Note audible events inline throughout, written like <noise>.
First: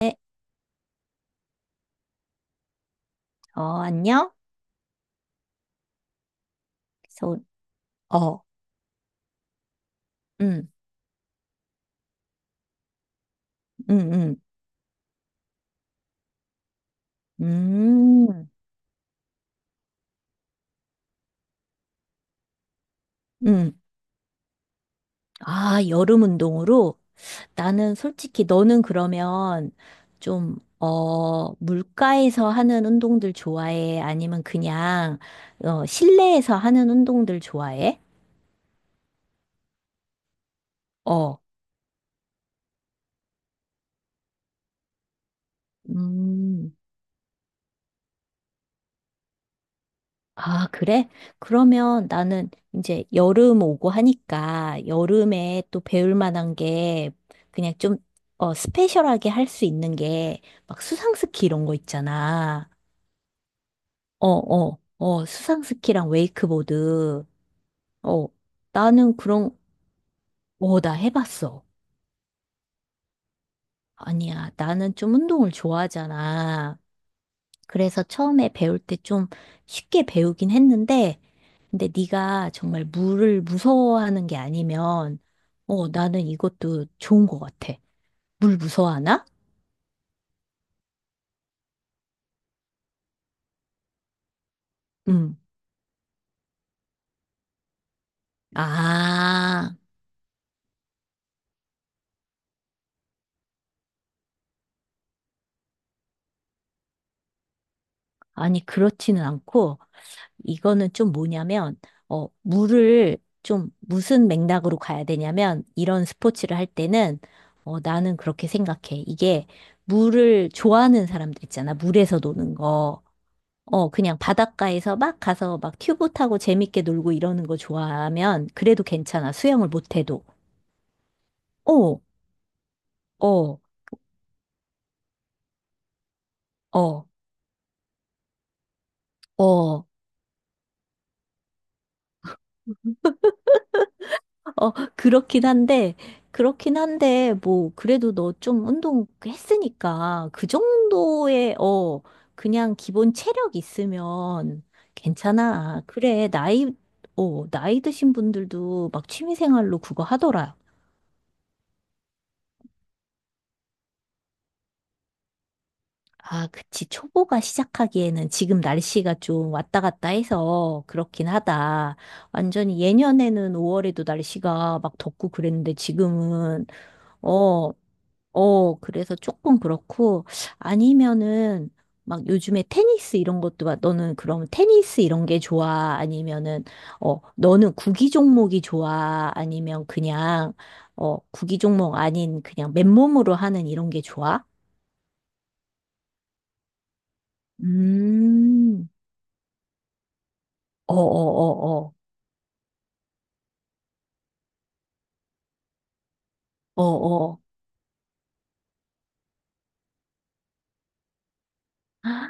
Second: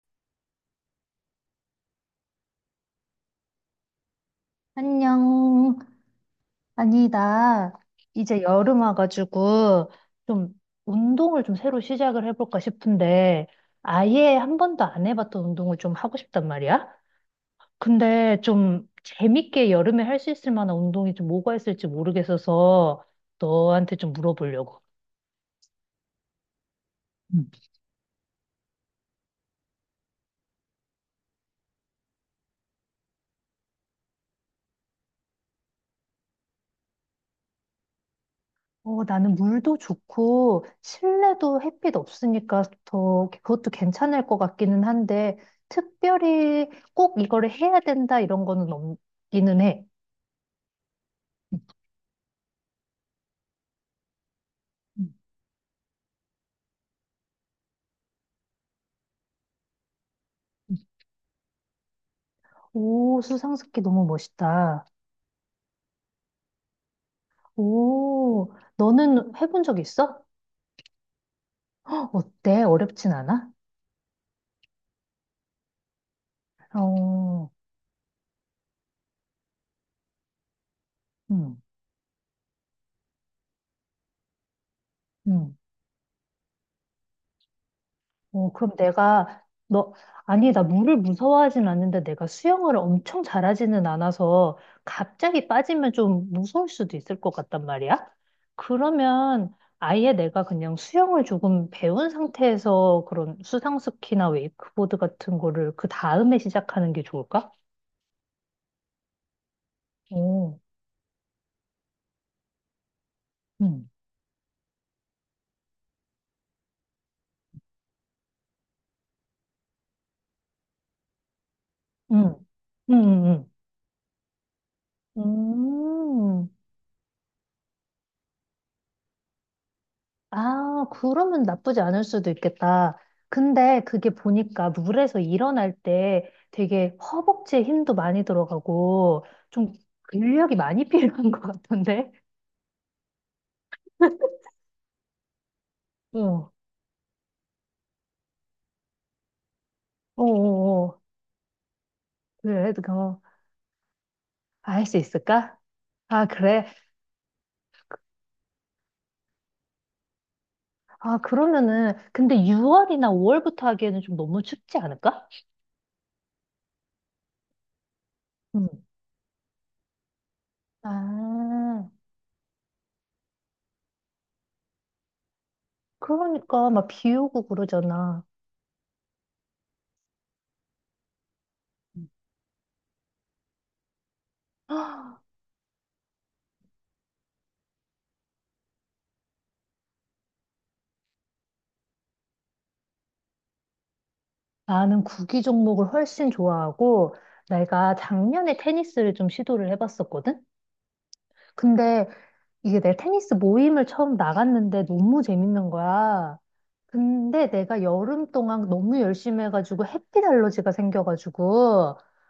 네, 안녕? 안녕. 아니, 그래서, 나 이제 어, 여름 와가지고 좀 음. 운동을 좀 새로 시작을 해볼까 싶은데 음. 아예 음. 한 번도 안 해봤던 운동을 좀 하고 싶단 말이야. 근데 음. 좀 재밌게 여름에 할 수 있을 만한 운동이 좀 뭐가 있을지 모르겠어서 음. 너한테 좀 물어보려고. 아, 여름 운동으로? 나는 솔직히 너는 그러면 좀, 물가에서 하는 운동들 좋아해? 아니면 그냥, 실내에서 하는 운동들 좋아해? 어, 나는 물도 좋고 어, 실내도 햇빛 없으니까 더 그것도 괜찮을 것 같기는 한데 특별히 음. 꼭 이거를 해야 된다 이런 거는 없기는 해. 아, 그래? 음. 그러면 나는 이제 여름 오고 하니까 음, 여름에 또 배울 만한 게 그냥 좀 스페셜하게 할 수 있는 게 음. 막 수상스키 이런 거 있잖아. 오, 수상스키 너무 멋있다. 수상스키랑 웨이크보드. 어, 오, 나는 너는 그런, 해본 적 있어? 나 해봤어. 어때? 어렵진 않아? 아니야, 나는 좀 운동을 좋아하잖아. 어, 그래서 처음에 배울 때 좀 쉽게 배우긴 했는데 음, 근데 네가 정말 물을 무서워하는 게 아니면, 음. 나는 이것도 좋은 것 같아. 어, 물 그럼 무서워하나? 내가, 너, 아니, 나 물을 무서워하진 않는데 내가 수영을 엄청 잘하지는 않아서 음. 갑자기 빠지면 좀 무서울 수도 있을 것 같단 말이야? 그러면 아, 아예 내가 그냥 수영을 조금 배운 상태에서 그런 수상스키나 웨이크보드 같은 거를 그 다음에 시작하는 게 좋을까? 아니, 그렇지는 않고, 오, 이거는 좀 뭐냐면, 물을 좀 응, 무슨 맥락으로 가야 되냐면, 이런 스포츠를 할 때는, 나는 그렇게 생각해. 이게 물을 좋아하는 사람들 있잖아. 물에서 응, 노는 응, 거. 응, 그냥 바닷가에서 막 가서 막 튜브 타고 응. 재밌게 놀고 이러는 거 좋아하면 그래도 괜찮아. 수영을 못해도. 아, 그러면 나쁘지 어, 않을 수도 있겠다. 어, 근데 그게 보니까 물에서 일어날 때 되게 어, 허벅지에 힘도 많이 들어가고 좀 어, 근력이 많이 <laughs> 필요한 것 같던데? 어, 그렇긴 한데, 어, 어, 그렇긴 한데, 뭐, 그래도 너 좀 운동 어, 했으니까 그 어. 정도의, 그래, 그냥 기본 그거 체력 있으면 할 수 있을까? 괜찮아. 아, 그래, 그래. 나이 드신 분들도 막 취미생활로 그거 하더라. 아, 그러면은 근데 6월이나 5월부터 하기에는 좀 너무 춥지 않을까? 아, 그치. 초보가 시작하기에는 지금 음. 날씨가 좀 왔다 갔다 해서 그렇긴 아, 하다. 완전히 예년에는 5월에도 날씨가 막 덥고 그랬는데 지금은, 그러니까 막 비 오고 어, 그러잖아. 어, 그래서 조금 그렇고, 아니면은, 막 요즘에 테니스 이런 것도, 막 너는 그럼 테니스 이런 게 좋아? 아니면은, 너는 구기 종목이 좋아? 아니면 그냥, 구기 종목 아닌 그냥 맨몸으로 하는 이런 게 좋아? 나는 구기 종목을 훨씬 좋아하고, 내가 작년에 음. 테니스를 좀 시도를 해봤었거든? 어어어어, 근데 이게 내 테니스 모임을 처음 나갔는데 너무 재밌는 거야. 어어. 근데 내가 여름 동안 너무 열심히 해가지고 햇빛 알러지가 생겨가지고, 아,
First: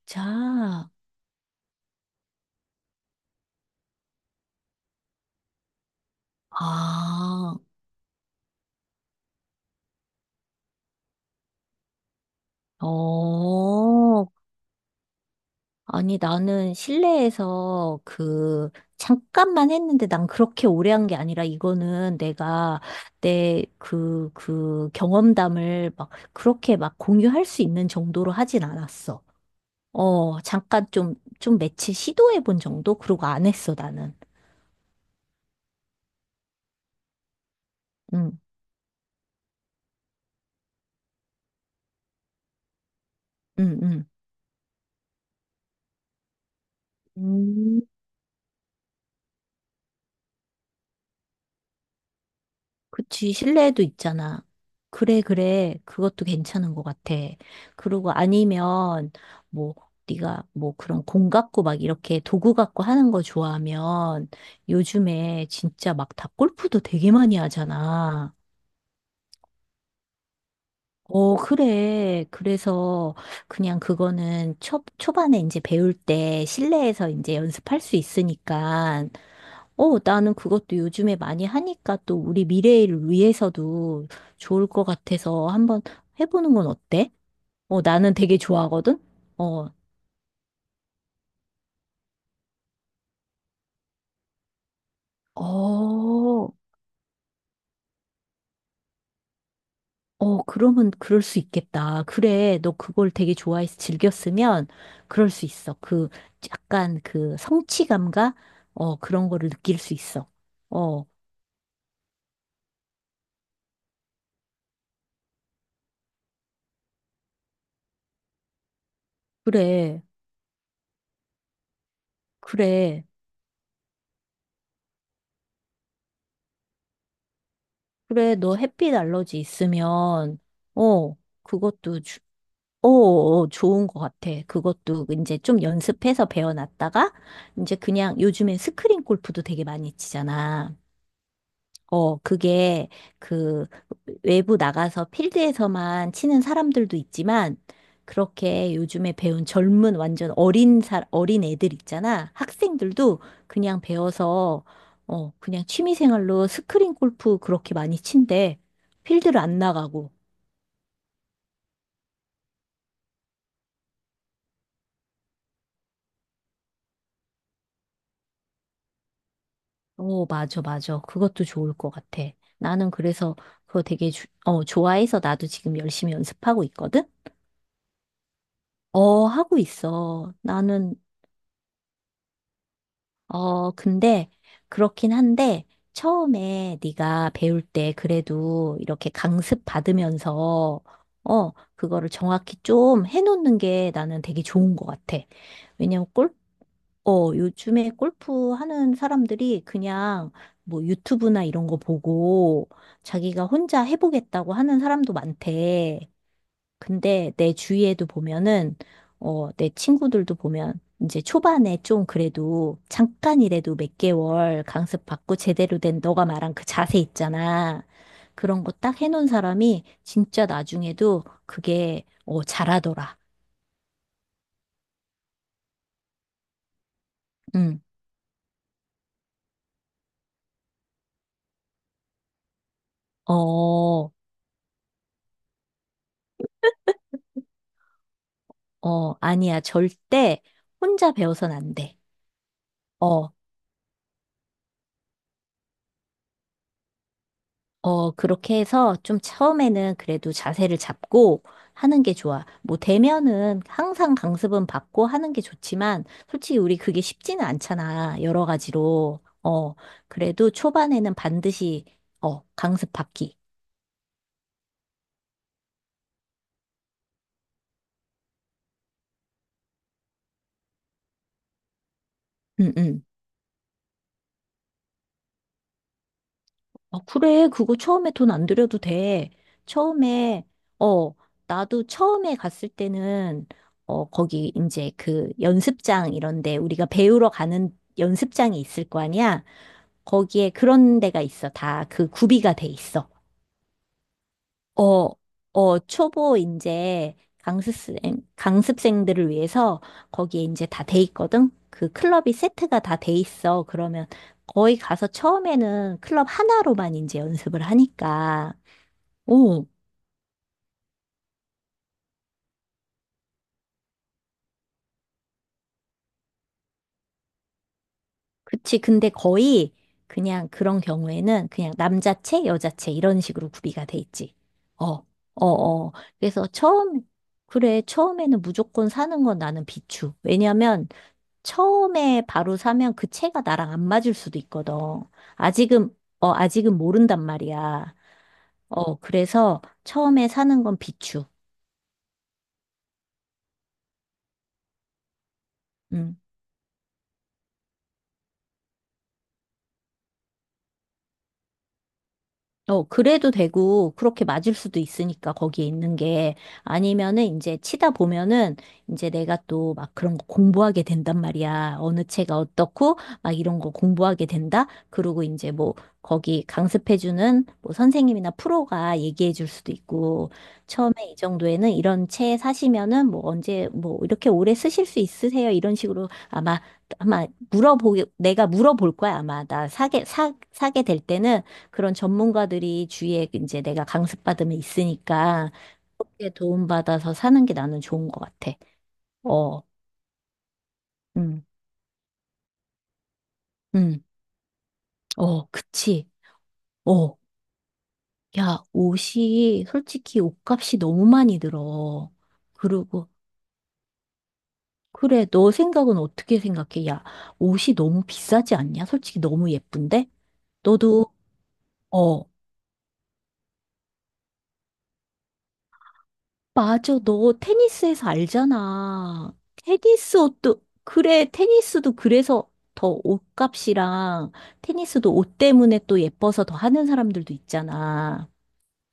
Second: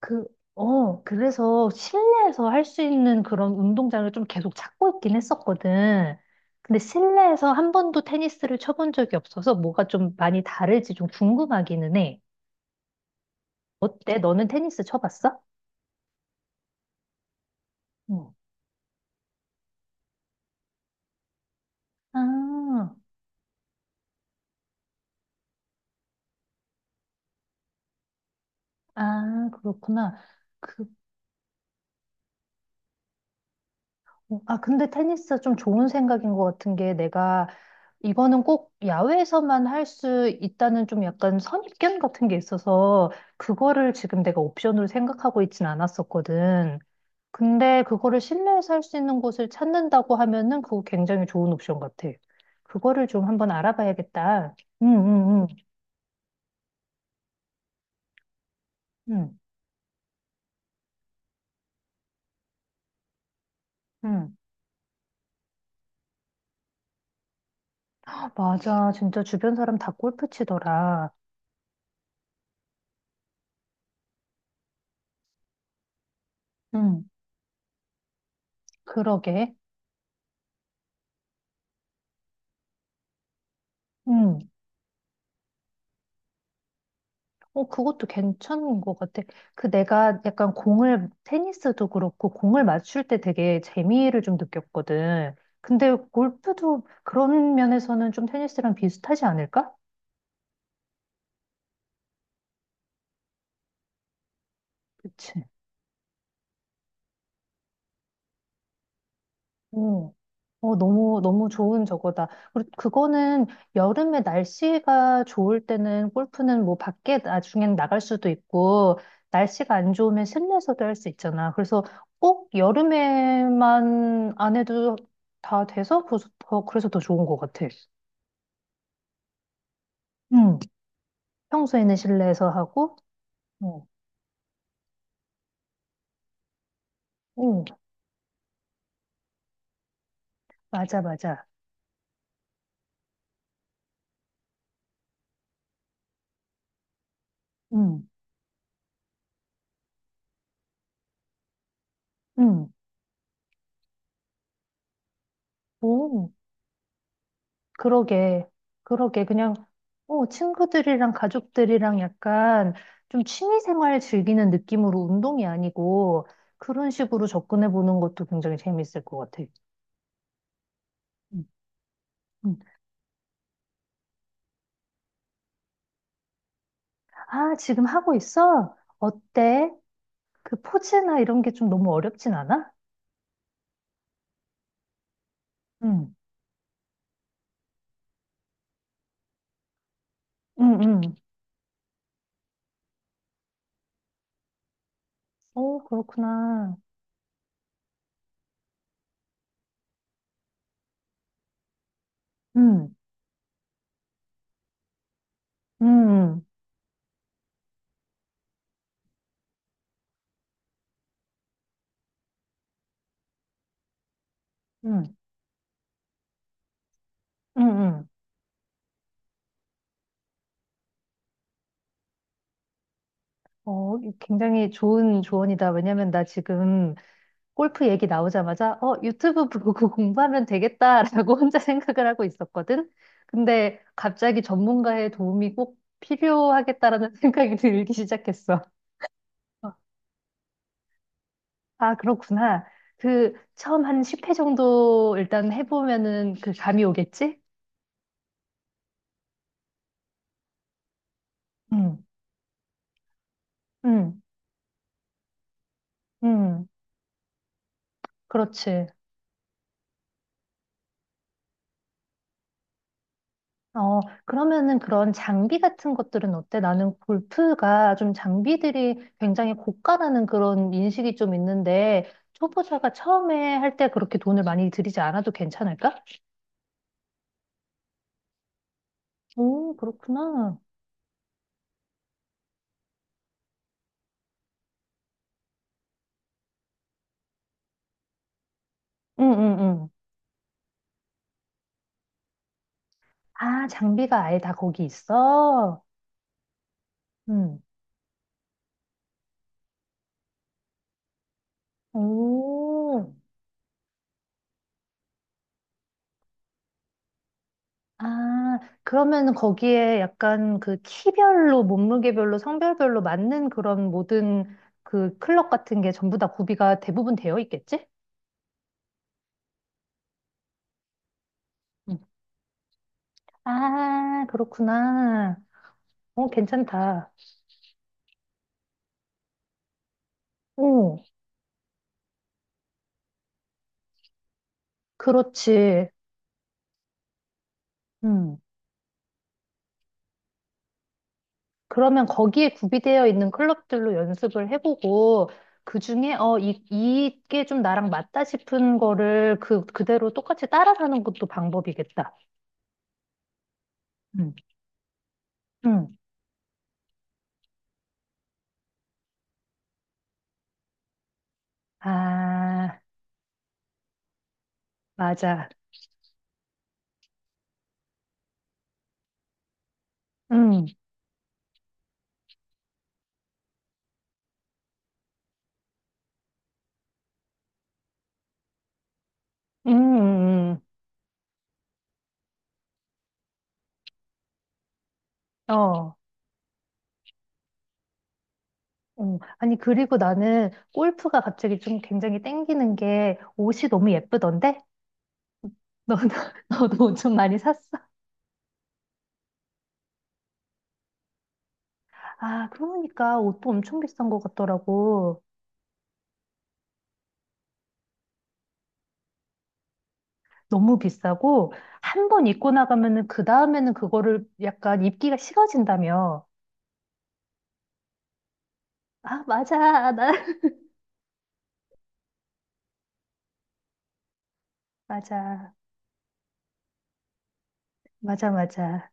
그, 그래서 실내에서 할 수 있는 그런 운동장을 좀 계속 찾고 있긴 했었거든. 근데 실내에서 아, 한 번도 테니스를 쳐본 적이 없어서 뭐가 좀 많이 다를지 좀 궁금하기는 해. 어때? 어. 너는 테니스 쳐봤어? 아니, 나는 실내에서 응. 그, 잠깐만 했는데 난 그렇게 오래 한 게 아니라 이거는 내가 아, 내 그 경험담을 막 그렇게 막 공유할 수 있는 정도로 하진 않았어. 아, 그렇구나. 그, 잠깐 좀 며칠 시도해 본 정도? 그러고 안 했어, 나는. 아, 근데 테니스 좀 좋은 생각인 것 같은 게 내가 응, 이거는 꼭 야외에서만 할 수 있다는 좀 약간 선입견 같은 게 있어서 그거를 응, 지금 내가 옵션으로 생각하고 있진 않았었거든. 응. 근데 그거를 실내에서 할 수 있는 곳을 찾는다고 하면은 그거 굉장히 좋은 옵션 같아. 그거를 좀 그치, 한번 실내에도 있잖아. 알아봐야겠다. 응, 그래, 응, 응, 그래. 그것도 괜찮은 것 같아. 그리고 아니면, 응, 뭐, 네가 뭐 그런 공 갖고 막 이렇게 도구 갖고 하는 거 좋아하면 응. 요즘에 진짜 막 다 골프도 되게 많이 하잖아. 맞아. 진짜 주변 사람 다 골프 치더라. 그래. 그래서 그냥 그거는 초반에 이제 배울 때 응, 실내에서 이제 연습할 수 있으니까 그러게. 나는 그것도 요즘에 많이 하니까 또 우리 미래를 위해서도 응. 좋을 것 같아서 한번 해보는 건 어때? 어, 그것도 나는 되게 괜찮은 것 좋아하거든? 같아. 어, 그 내가 약간 공을, 테니스도 그렇고, 공을 맞출 때 되게 재미를 좀 느꼈거든. 근데 어, 골프도 그런 면에서는 좀 테니스랑 비슷하지 않을까? 어, 그러면 그럴 수 있겠다. 그래, 너 그걸 되게 좋아해서 즐겼으면 그럴 그치. 수 있어. 그 약간 그 성취감과 그런 거를 느낄 수 있어. 어, 어, 너무, 너무 좋은 저거다. 그리고 그거는 여름에 날씨가 좋을 때는 골프는 뭐 밖에 나중엔 나갈 수도 있고, 날씨가 안 그래, 좋으면 실내에서도 할 수 있잖아. 그래서 꼭 그래, 여름에만 안 해도 다 돼서, 그래서 더, 그래서 더 좋은 것 같아. 그래, 너 햇빛 알러지 있으면 응. 어, 평소에는 그것도 실내에서 하고, 오, 어, 좋은 것 같아. 그것도 이제 좀 연습해서 배워놨다가, 응, 이제 그냥 요즘엔 스크린 골프도 되게 많이 치잖아. 맞아, 맞아. 그게 그 외부 나가서 필드에서만 치는 사람들도 있지만, 응, 그렇게 요즘에 배운 젊은 완전 어린 어린 애들 있잖아. 응. 학생들도 그냥 배워서, 그냥 오. 취미생활로 스크린 골프 그렇게 많이 그러게, 친대. 그러게. 필드를 그냥, 안 나가고. 어, 친구들이랑 가족들이랑 약간 좀 취미생활 즐기는 느낌으로 운동이 아니고 그런 식으로 접근해 보는 것도 굉장히 재밌을 것 같아. 오, 맞아, 맞아. 음, 그것도 좋을 것 같아. 음. 나는 그래서 그거 되게 좋아해서 나도 지금 열심히 연습하고 있거든? 아, 지금 하고 있어? 어, 하고 어때? 있어. 그 나는, 포즈나 이런 게 좀 너무 어렵진 않아? 근데 그렇긴 한데 응, 처음에 네가 배울 때 그래도 이렇게 강습 응, 받으면서 응. 그거를 정확히 좀 해놓는 게 나는 되게 좋은 것 같아. 오, 왜냐면 그렇구나. 요즘에 골프 하는 사람들이 그냥 뭐 유튜브나 이런 거 보고 응, 자기가 혼자 해보겠다고 하는 사람도 많대. 응, 근데 내 주위에도 보면은, 내 친구들도 보면 이제 초반에 좀 그래도 잠깐이라도 몇 개월 강습 응, 받고 제대로 된 너가 말한 그 자세 응, 있잖아. 응. 그런 거 딱 해놓은 사람이 진짜 나중에도 그게, 잘하더라. 어, 굉장히 좋은 조언이다. 왜냐면 나 지금 응. 골프 얘기 나오자마자 어, 유튜브 보고 <laughs> 공부하면 되겠다라고 혼자 생각을 하고 있었거든. 근데 어, 갑자기 전문가의 도움이 꼭 필요하겠다라는 <laughs> 생각이 들기 시작했어. 어, 아니야. 어, 절대 혼자 배워선 안 아, 돼. 그렇구나. 어, 그 처음 한 10회 정도 일단 해보면은 그 감이 오겠지? 어, 그렇게 해서 좀 처음에는 그래도 자세를 잡고 응, 하는 게 좋아. 뭐 대면은 항상 응, 강습은 받고 하는 게 좋지만 솔직히 응. 우리 그게 쉽지는 않잖아. 여러 그렇지. 가지로. 그래도 초반에는 반드시 강습 받기. 어, 그러면은 그런 장비 같은 것들은 어때? 나는 골프가 좀 장비들이 굉장히 고가라는 그런 인식이 좀 있는데, 응, 초보자가 응. 처음에 할 때 그렇게 돈을 많이 들이지 않아도 괜찮을까? 아, 그래. 그거 처음에 돈 안 들여도 돼. 오, 처음에, 그렇구나. 어, 나도 처음에 갔을 때는, 거기 이제 그 연습장 이런데 우리가 배우러 가는 연습장이 있을 거 응, 아니야? 응, 응. 거기에 그런 데가 있어. 다 그 구비가 돼 있어. 아, 장비가 아예 다 거기 어, 어, 있어? 초보 이제 응. 강습생, 강습생들을 위해서 거기에 이제 다 돼 있거든? 그 클럽이 세트가 다 오. 돼 있어. 그러면 거기 가서 처음에는 클럽 하나로만 이제 연습을 하니까. 아, 그러면 오, 거기에 약간 그 키별로, 몸무게별로, 성별별로 맞는 그런 모든 그 클럽 같은 게 전부 다 구비가 대부분 되어 있겠지? 그치. 근데 거의 그냥 그런 경우에는 그냥 남자체, 여자체 이런 식으로 구비가 돼 아, 있지. 어, 그렇구나. 어, 어. 어, 그래서 괜찮다. 그래. 처음에는 무조건 사는 건 나는 비추. 왜냐면 오, 처음에 바로 사면 그 채가 나랑 안 맞을 수도 있거든. 그렇지. 아직은, 아직은 모른단 말이야. 음. 그래서 처음에 사는 건 비추. 그러면 거기에 구비되어 있는 클럽들로 연습을 해보고, 그 중에, 음. 어, 이, 이게 좀 나랑 맞다 싶은 거를 그, 그대로 똑같이 따라가는 것도 방법이겠다. 그래도 되고, 그렇게 음. 맞을 수도 있으니까, 거기에 있는 음. 게. 아니면은, 이제 치다 보면은, 이제 내가 또 막 그런 거 공부하게 된단 말이야. 어느 채가 아, 어떻고, 막 이런 거 공부하게 된다? 그러고 맞아. 이제 뭐, 거기 강습해주는 뭐 선생님이나 프로가 얘기해 줄 수도 있고, 음. 처음에 이 정도에는 이런 채 사시면은 뭐 언제, 뭐 이렇게 오래 쓰실 수 있으세요? 이런 식으로 내가 물어볼 거야. 아마 음, 음, 사게 될 때는. 그런 전문가들이 주위에 이제 내가 강습받으면 있으니까 어. 그렇게 도움받아서 사는 게 나는 좋은 것 같아. 어. 아니, 어, 그리고 나는 골프가 음, 갑자기 좀 굉장히 땡기는 게 옷이 너무 음, 예쁘던데? 어, 그치. 너도, <laughs> 너도 옷 좀 어, 많이 샀어? 야, 옷이 솔직히 옷값이 너무 많이 들어. 아, 그리고 그러니까 옷도 엄청 비싼 것 같더라고. 그래, 너 생각은 어떻게 생각해? 야, 옷이 너무 비싸지 않냐? 솔직히 너무 예쁜데? 너무 너도 비싸고, 한 어, 번 입고 나가면은 그 다음에는 그거를 약간 입기가 식어진다며. 맞아, 너 테니스에서 아, 알잖아. 맞아. 나, 테니스 <laughs> 옷도, 그래, 테니스도 그래서 더 옷값이랑 테니스도 옷 맞아. 때문에 또 예뻐서 더 하는 사람들도 있잖아. 맞아, 맞아.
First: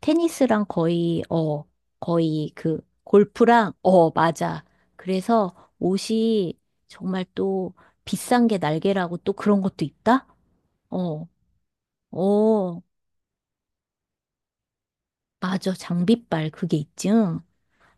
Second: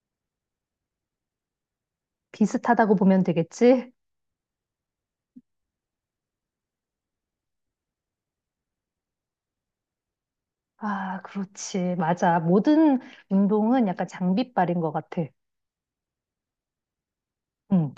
테니스랑 거의 그 비슷하다고 보면 골프랑, 되겠지? 어, 맞아. 그래서 옷이 정말 또 비싼 게 날개라고 또 그런 것도 있다? 아, 어, 그렇지. 맞아. 어, 모든 운동은 약간 장비빨인 것 같아. 맞아. 장비빨 그게 있지. 응? 응.